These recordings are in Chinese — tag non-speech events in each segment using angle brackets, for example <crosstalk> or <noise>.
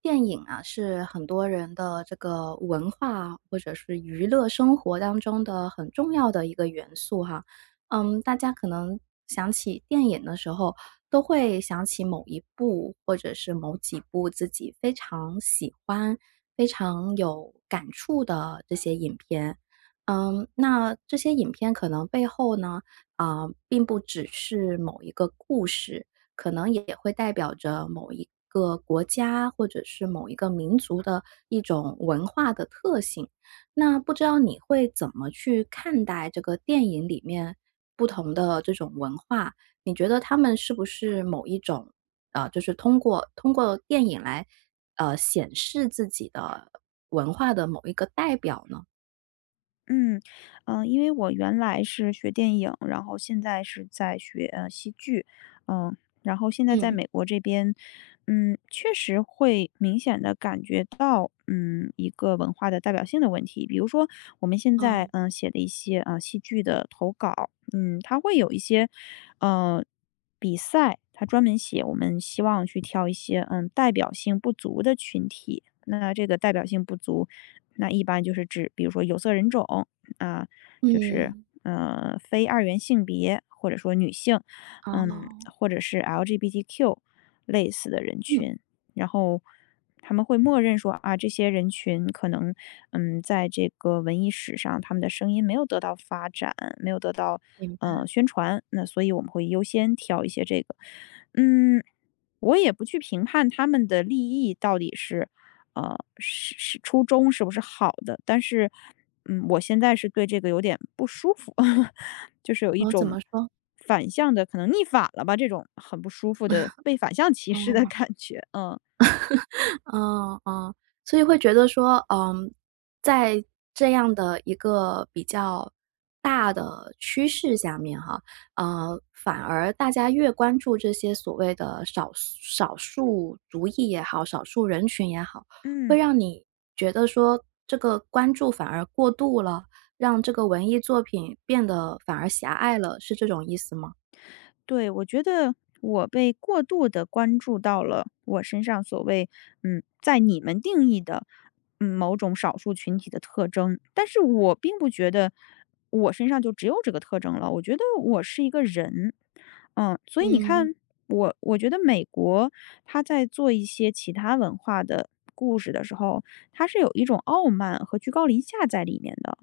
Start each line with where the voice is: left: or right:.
right: 电影啊，是很多人的这个文化或者是娱乐生活当中的很重要的一个元素哈。嗯，大家可能想起电影的时候，都会想起某一部或者是某几部自己非常喜欢、非常有感触的这些影片。嗯，那这些影片可能背后呢，并不只是某一个故事，可能也会代表着某一个国家或者是某一个民族的一种文化的特性。那不知道你会怎么去看待这个电影里面不同的这种文化？你觉得他们是不是某一种，就是通过电影来，显示自己的文化的某一个代表呢？
left: 嗯，因为我原来是学电影，然后现在是在学戏剧，嗯、然后现在在
right: 嗯。
left: 美国这边，确实会明显的感觉到，一个文化的代表性的问题。比如说我们现在
right: 哦。
left: 写的一些戏剧的投稿，它会有一些，呃，比赛，它专门写我们希望去挑一些代表性不足的群体。那这个代表性不足，那一般就是指比如说有色人种啊，就是
right: 嗯。
left: 非二元性别或者说女性，
right: 哦。
left: 或者是 LGBTQ 类似的人
right: 嗯。
left: 群，然后他们会默认说啊，这些人群可能在这个文艺史上，他们的声音没有得到发展，没有得到
right: 明
left: 宣传，那所以我们会优先挑一些这个，嗯，我也不去评判他们的利益到底是是初衷是不是好的，但是，我现在是对这个有点不舒服，<laughs> 就是有一
right: 我怎
left: 种
right: 么说？
left: 反向的，可能逆反了吧，这种很不舒服的被反向 <laughs> 歧视的
right: 哦。
left: 感觉，嗯。
right: 嗯嗯，所以会觉得说，嗯，在这样的一个比较大的趋势下面哈，反而大家越关注这些所谓的少数族裔也好，少数人群也好，会
left: 嗯。
right: 让你觉得说这个关注反而过度了，让这个文艺作品变得反而狭隘了，是这种意思吗？
left: 对，我觉得我被过度的关注到了我身上所谓，在你们定义的，某种少数群体的特征，但是我并不觉得我身上就只有这个特征了，我觉得我是一个人。所以你
right: 嗯。
left: 看，我觉得美国它在做一些其他文化的故事的时候，它是有一种傲慢和居高临下在里面的。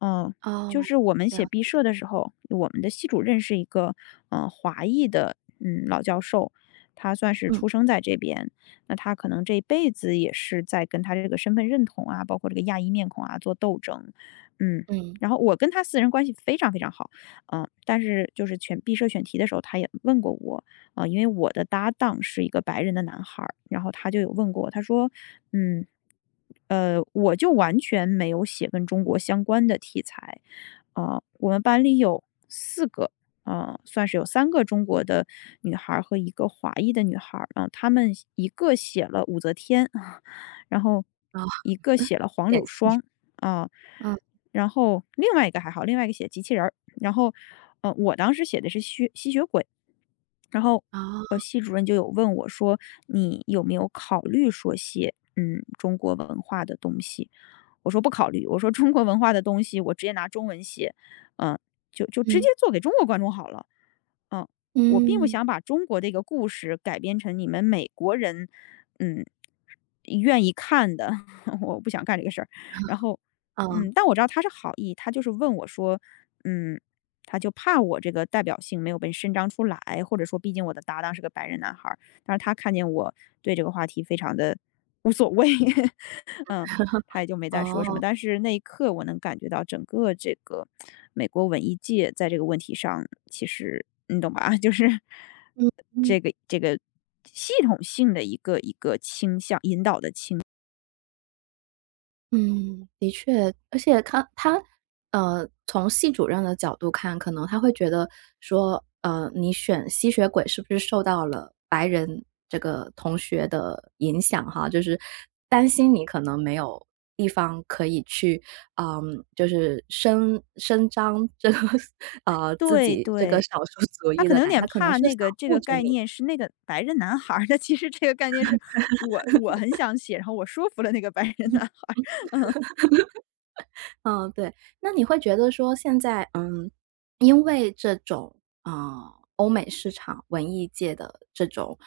left: 嗯，
right: 哦。
left: 就是我们写
right: 了。
left: 毕设的时候，我们的系主任是一个华裔的老教授，他算是
right: 嗯
left: 出生在这边，那他可能这一辈子也是在跟他这个身份认同啊，包括这个亚裔面孔啊做斗争，嗯。
right: 嗯。
left: 然后我跟他私人关系非常非常好，但是就是选毕设选题的时候，他也问过我，啊，因为我的搭档是一个白人的男孩儿，然后他就有问过我，他说，嗯，我就完全没有写跟中国相关的题材，啊、我们班里有四个，啊、算是有三个中国的女孩儿和一个华裔的女孩儿，啊、她们一个写了武则天，<laughs> 然后
right: 哦。
left: 一个写了黄
right: 典
left: 柳
right: 型。
left: 霜，啊、
right: 嗯。
left: 然后另外一个还好，另外一个写机器人儿。然后，我当时写的是吸血鬼，然后
right: 哦。
left: 系主任就有问我说，你有没有考虑说写中国文化的东西？我说不考虑，我说中国文化的东西我直接拿中文写，嗯、呃就直接
right: 嗯。
left: 做给中国观众好了。嗯，呃我并不
right: 嗯。
left: 想把中国的一个故事改编成你们美国人，嗯，愿意看的，<laughs> 我不想干这个事儿。然后，
right: 嗯。
left: 但我知道他是好意，他就是问我说，嗯，他就怕我这个代表性没有被伸张出来，或者说，毕竟我的搭档是个白人男孩儿，但是他看见我对这个话题非常的无所谓，<laughs> 嗯，他也就没再说什么。
right: 哦。
left: 但是那一刻，我能感觉到整个这个美国文艺界在这个问题上，其实你懂吧？<laughs> 就是
right: 嗯嗯，
left: 这个系统性的一个倾向引导的倾，
right: 啊，，的确，而且他，从系主任的角度看，可能他会觉得说，你选吸血鬼是不是受到了白人这个同学的影响哈，就是担心你可能没有地方可以去，嗯，就是伸张这个 <laughs>，自
left: 对，
right: 己这个
left: 对。
right: 少数族
left: 他
right: 裔
left: 可
right: 的
left: 能有
right: 感觉，
left: 点
right: 他可能
left: 怕
right: 是
left: 那
right: 想
left: 个这
right: 护
left: 个
right: 着
left: 概
right: 你。
left: 念是那个白人男孩儿的，其实这个概念是我很想写，然后我说服了那个白人男孩儿。
right: 嗯，对。那你会觉得说现在，嗯，因为这种，呃，欧美市场文艺界的这种，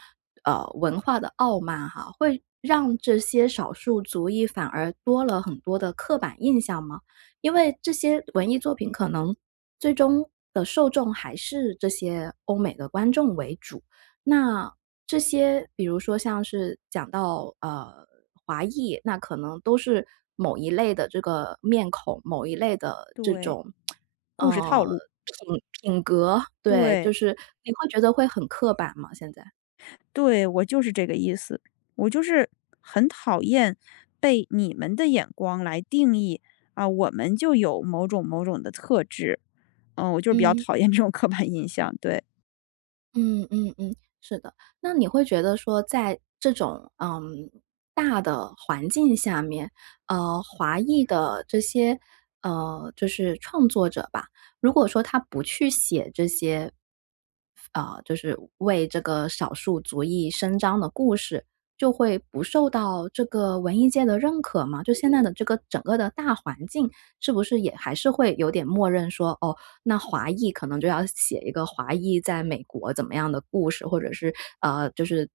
right: 文化的傲慢哈，会让这些少数族裔反而多了很多的刻板印象吗？因为这些文艺作品可能最终的受众还是这些欧美的观众为主。那这些比如说像是讲到，华裔，那可能都是某一类的这个面孔，某一类的这
left: 对，
right: 种，
left: 故事套
right: 呃，
left: 路，
right: 品格，对，就
left: 对。
right: 是你会觉得会很刻板吗，现在？
left: 对，我就是这个意思。我就是很讨厌被你们的眼光来定义啊，我们就有某种的特质。我就是比较
right: 嗯。
left: 讨厌这种刻板印象，对。
right: 嗯嗯嗯，是的。那你会觉得说在这种，嗯，大的环境下面，华裔的这些，就是创作者吧，如果说他不去写这些啊，就是为这个少数族裔伸张的故事，就会不受到这个文艺界的认可吗？就现在的这个整个的大环境，是不是也还是会有点默认说，哦，那华裔可能就要写一个华裔在美国怎么样的故事，或者是就是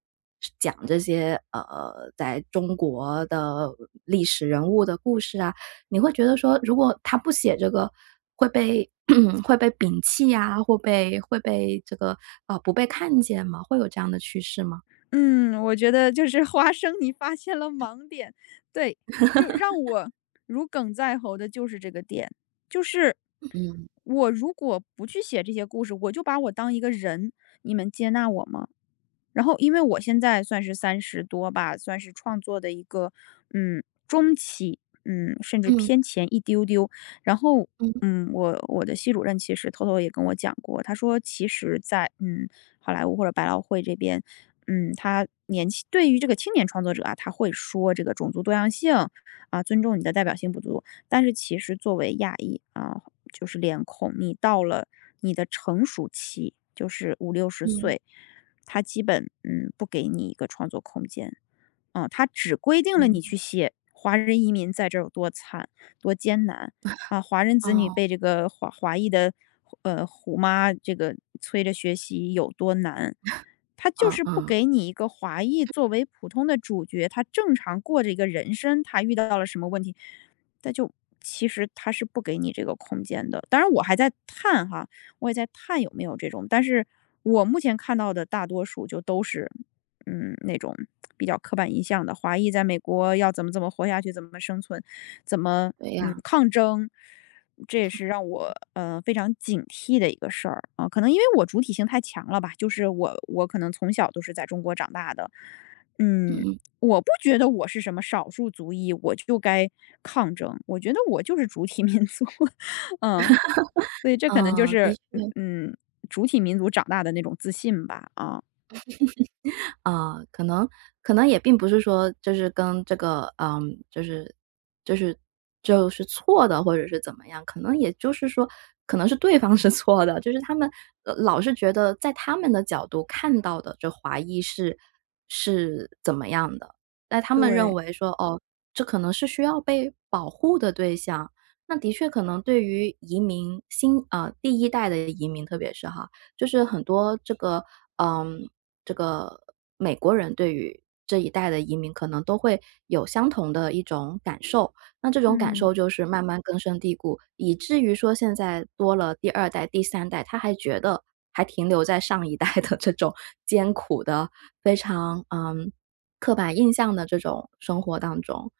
right: 讲这些在中国的历史人物的故事啊，你会觉得说，如果他不写这个，会被 <clears throat> 会被摒弃呀、会被这个不被看见吗？会有这样的趋势吗？
left: 嗯，我觉得就是 <laughs> 花生你发现了盲点，对，就让我如鲠在喉的就是这个点。就是
right: 嗯
left: 我如果不去写这些故事，我就把我当一个人，你们接纳我吗？然后因为我现在算是30多吧，算是创作的一个，中期，甚至
right: 嗯
left: 偏前一丢丢。然后，
right: 嗯
left: 我的系主任其实偷偷也跟我讲过，他说其实在，好莱坞或者百老汇这边，他年轻对于这个青年创作者啊，他会说这个种族多样性，啊，尊重你的代表性不足。但是其实作为亚裔啊，就是脸孔，你到了你的成熟期，就是五六十
right: 嗯
left: 岁，他基本不给你一个创作空间，他只规定了
right: 嗯。
left: 你去写华人移民在这儿有多惨、多艰难啊，华人子女
right: 哦。
left: 被这个华裔的虎妈这个催着学习有多难，他就
right: 嗯
left: 是不
right: 嗯。
left: 给你一个华裔作为普通的主角，他正常过着一个人生，他遇到了什么问题，但就其实他是不给你这个空间的。当然，我还在探哈，我也在看有没有这种，但是我目前看到的大多数就都是，那种比较刻板印象的华裔在美国要怎么活下去，怎么生存，怎么
right: 对呀、
left: 抗争，这也是让我非常警惕的一个事儿啊。可能因为我主体性太强了吧，就是我可能从小都是在中国长大的，嗯，
right: 嗯嗯，
left: 我不觉得我是什么少数族裔，我就该抗争。我觉得我就是主体 <laughs> 民族，<laughs> 嗯。所以这可能就
right: 的
left: 是
right: 确。
left: 嗯，主体民族长大的那种自信吧，啊，
right: 啊，可能可能也并不是说就是跟这个，嗯，就是就是就是错的，或者是怎么样，可能也就是说，可能是对方是错的，就是他们，老是觉得在他们的角度看到的这华裔是是怎么样的，那他们认
left: 对，
right: 为说，哦，这可能是需要被保护的对象。那的确可能对于移民新啊第一代的移民，特别是哈，就是很多这个，嗯，这个美国人对于这一代的移民可能都会有相同的一种感受，那这种感
left: 嗯，
right: 受就是慢慢根深蒂固，以至于说现在多了第二代、第三代，他还觉得还停留在上一代的这种艰苦的、非常，嗯，刻板印象的这种生活当中。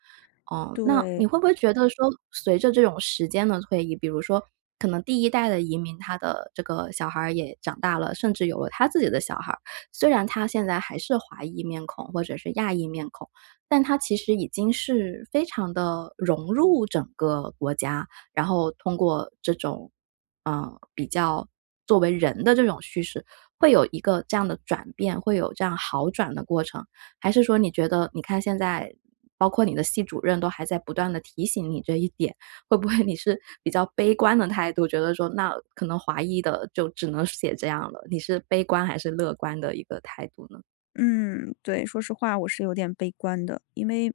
right: 哦，那你
left: 对。
right: 会不会觉得说随着这种时间的推移，比如说可能第一代的移民，他的这个小孩儿也长大了，甚至有了他自己的小孩虽然他现在还是华裔面孔或者是亚裔面孔，但他其实已经是非常的融入整个国家，然后通过这种，比较作为人的这种叙事，会有一个这样的转变，会有这样好转的过程？还是说你觉得你看现在包括你的系主任都还在不断地提醒你这一点，会不会你是比较悲观的态度，觉得说那可能华裔的就只能写这样了，你是悲观还是乐观的一个态度呢？
left: 嗯，对，说实话，我是有点悲观的，因为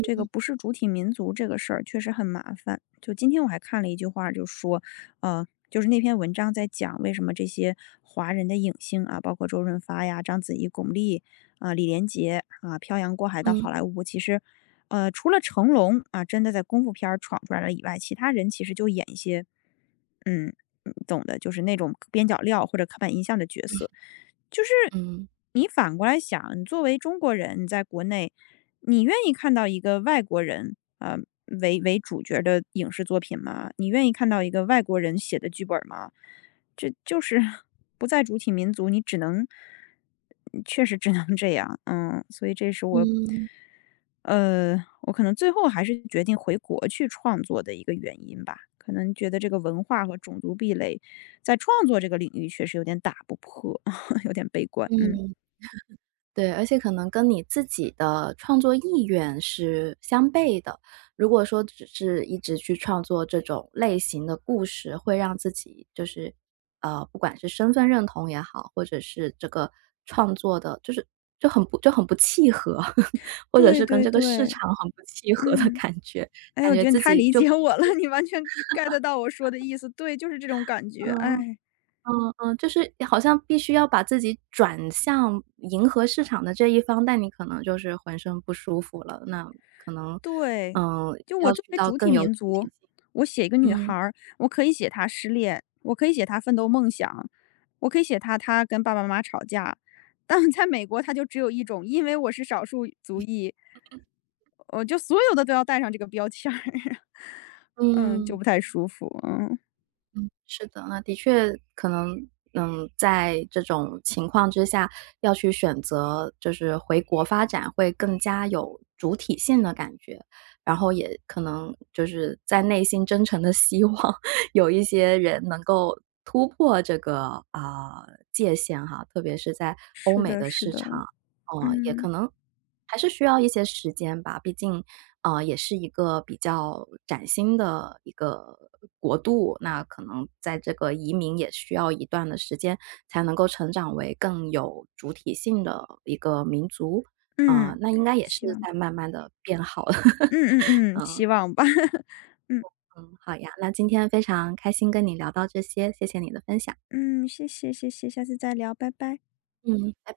left: 这个不是主体民族这个事儿确实很麻烦。就今天我还看了一句话，就说，就是那篇文章在讲为什么这些华人的影星啊，包括周润发呀、章子怡、巩俐啊、李连杰啊，漂洋过海到
right: 嗯。
left: 好莱坞，其实，除了成龙啊，真的在功夫片儿闯出来了以外，其他人其实就演一些，嗯，懂的，就是那种边角料或者刻板印象的角色。就是
right: 嗯。
left: 你反过来想，你作为中国人，你在国内，你愿意看到一个外国人为主角的影视作品吗？你愿意看到一个外国人写的剧本吗？这就是 <laughs> 不在主体民族，你只能确实只能这样，所以这是我，
right: 嗯
left: 我可能最后还是决定回国去创作的一个原因吧。可能觉得这个文化和种族壁垒，在创作这个领域确实有点打不破。有点悲观，嗯，
right: 嗯。对，而且可能跟你自己的创作意愿是相悖的。如果说只是一直去创作这种类型的故事，会让自己就是，不管是身份认同也好，或者是这个创作的，就是就很不契合，<laughs> 或者
left: 对，
right: 是跟
left: 对，
right: 这个市
left: 对，
right: 场很不契合的
left: 嗯，
right: 感觉，
left: 哎，
right: 感
left: 我
right: 觉
left: 觉得你
right: 自
left: 太
right: 己
left: 理
right: 就必
left: 解我
right: 须
left: 了，<laughs> 你完全 get 到我说的意思，对，就是这种感觉，
right: 嗯。
left: 哎，
right: 嗯嗯，就是好像必须要把自己转向迎合市场的这一方，但你可能就是浑身不舒服了，那可能，
left: 对，
right: 嗯，
left: 就
right: 要
left: 我作
right: 去
left: 为
right: 到
left: 主
right: 更
left: 体
right: 有主
left: 民
right: 体
left: 族，
right: 性。
left: 我写一个女孩
right: 嗯。
left: 儿，我可以写她失恋，我可以写她奋斗梦想，我可以写她跟爸爸妈妈吵架，但在美国她就只有一种，因为我是少数族裔，我就所有的都要带上这个标签儿，<laughs> 嗯，就
right: 嗯。
left: 不太舒服，嗯，
right: 是的，那的确可能，嗯，在这种情况之下，要去选择就是回国发展会更加有主体性的感觉，然后也可能就是在内心真诚的希望 <laughs> 有一些人能够突破这个，啊，界限哈，特别是在欧
left: 是
right: 美
left: 的，
right: 的
left: 是
right: 市
left: 的，
right: 场。也可
left: 嗯。
right: 能还是需要一些时间吧，毕竟，也是一个比较崭新的一个国度，那可能在这个移民也需要一段的时间才能够成长为更有主体性的一个民族，啊，
left: 嗯，
right: 那应该也是
left: 希望
right: 在
left: 吧。
right: 慢慢的变好了。
left: 嗯，
right: <laughs>
left: 嗯，嗯，希望吧。<laughs> 嗯，
right: 嗯，好呀，那今天非常开心跟你聊到这些，谢谢你的分享。
left: 嗯，谢谢，谢谢，下次再聊，拜拜。
right: 嗯，拜拜。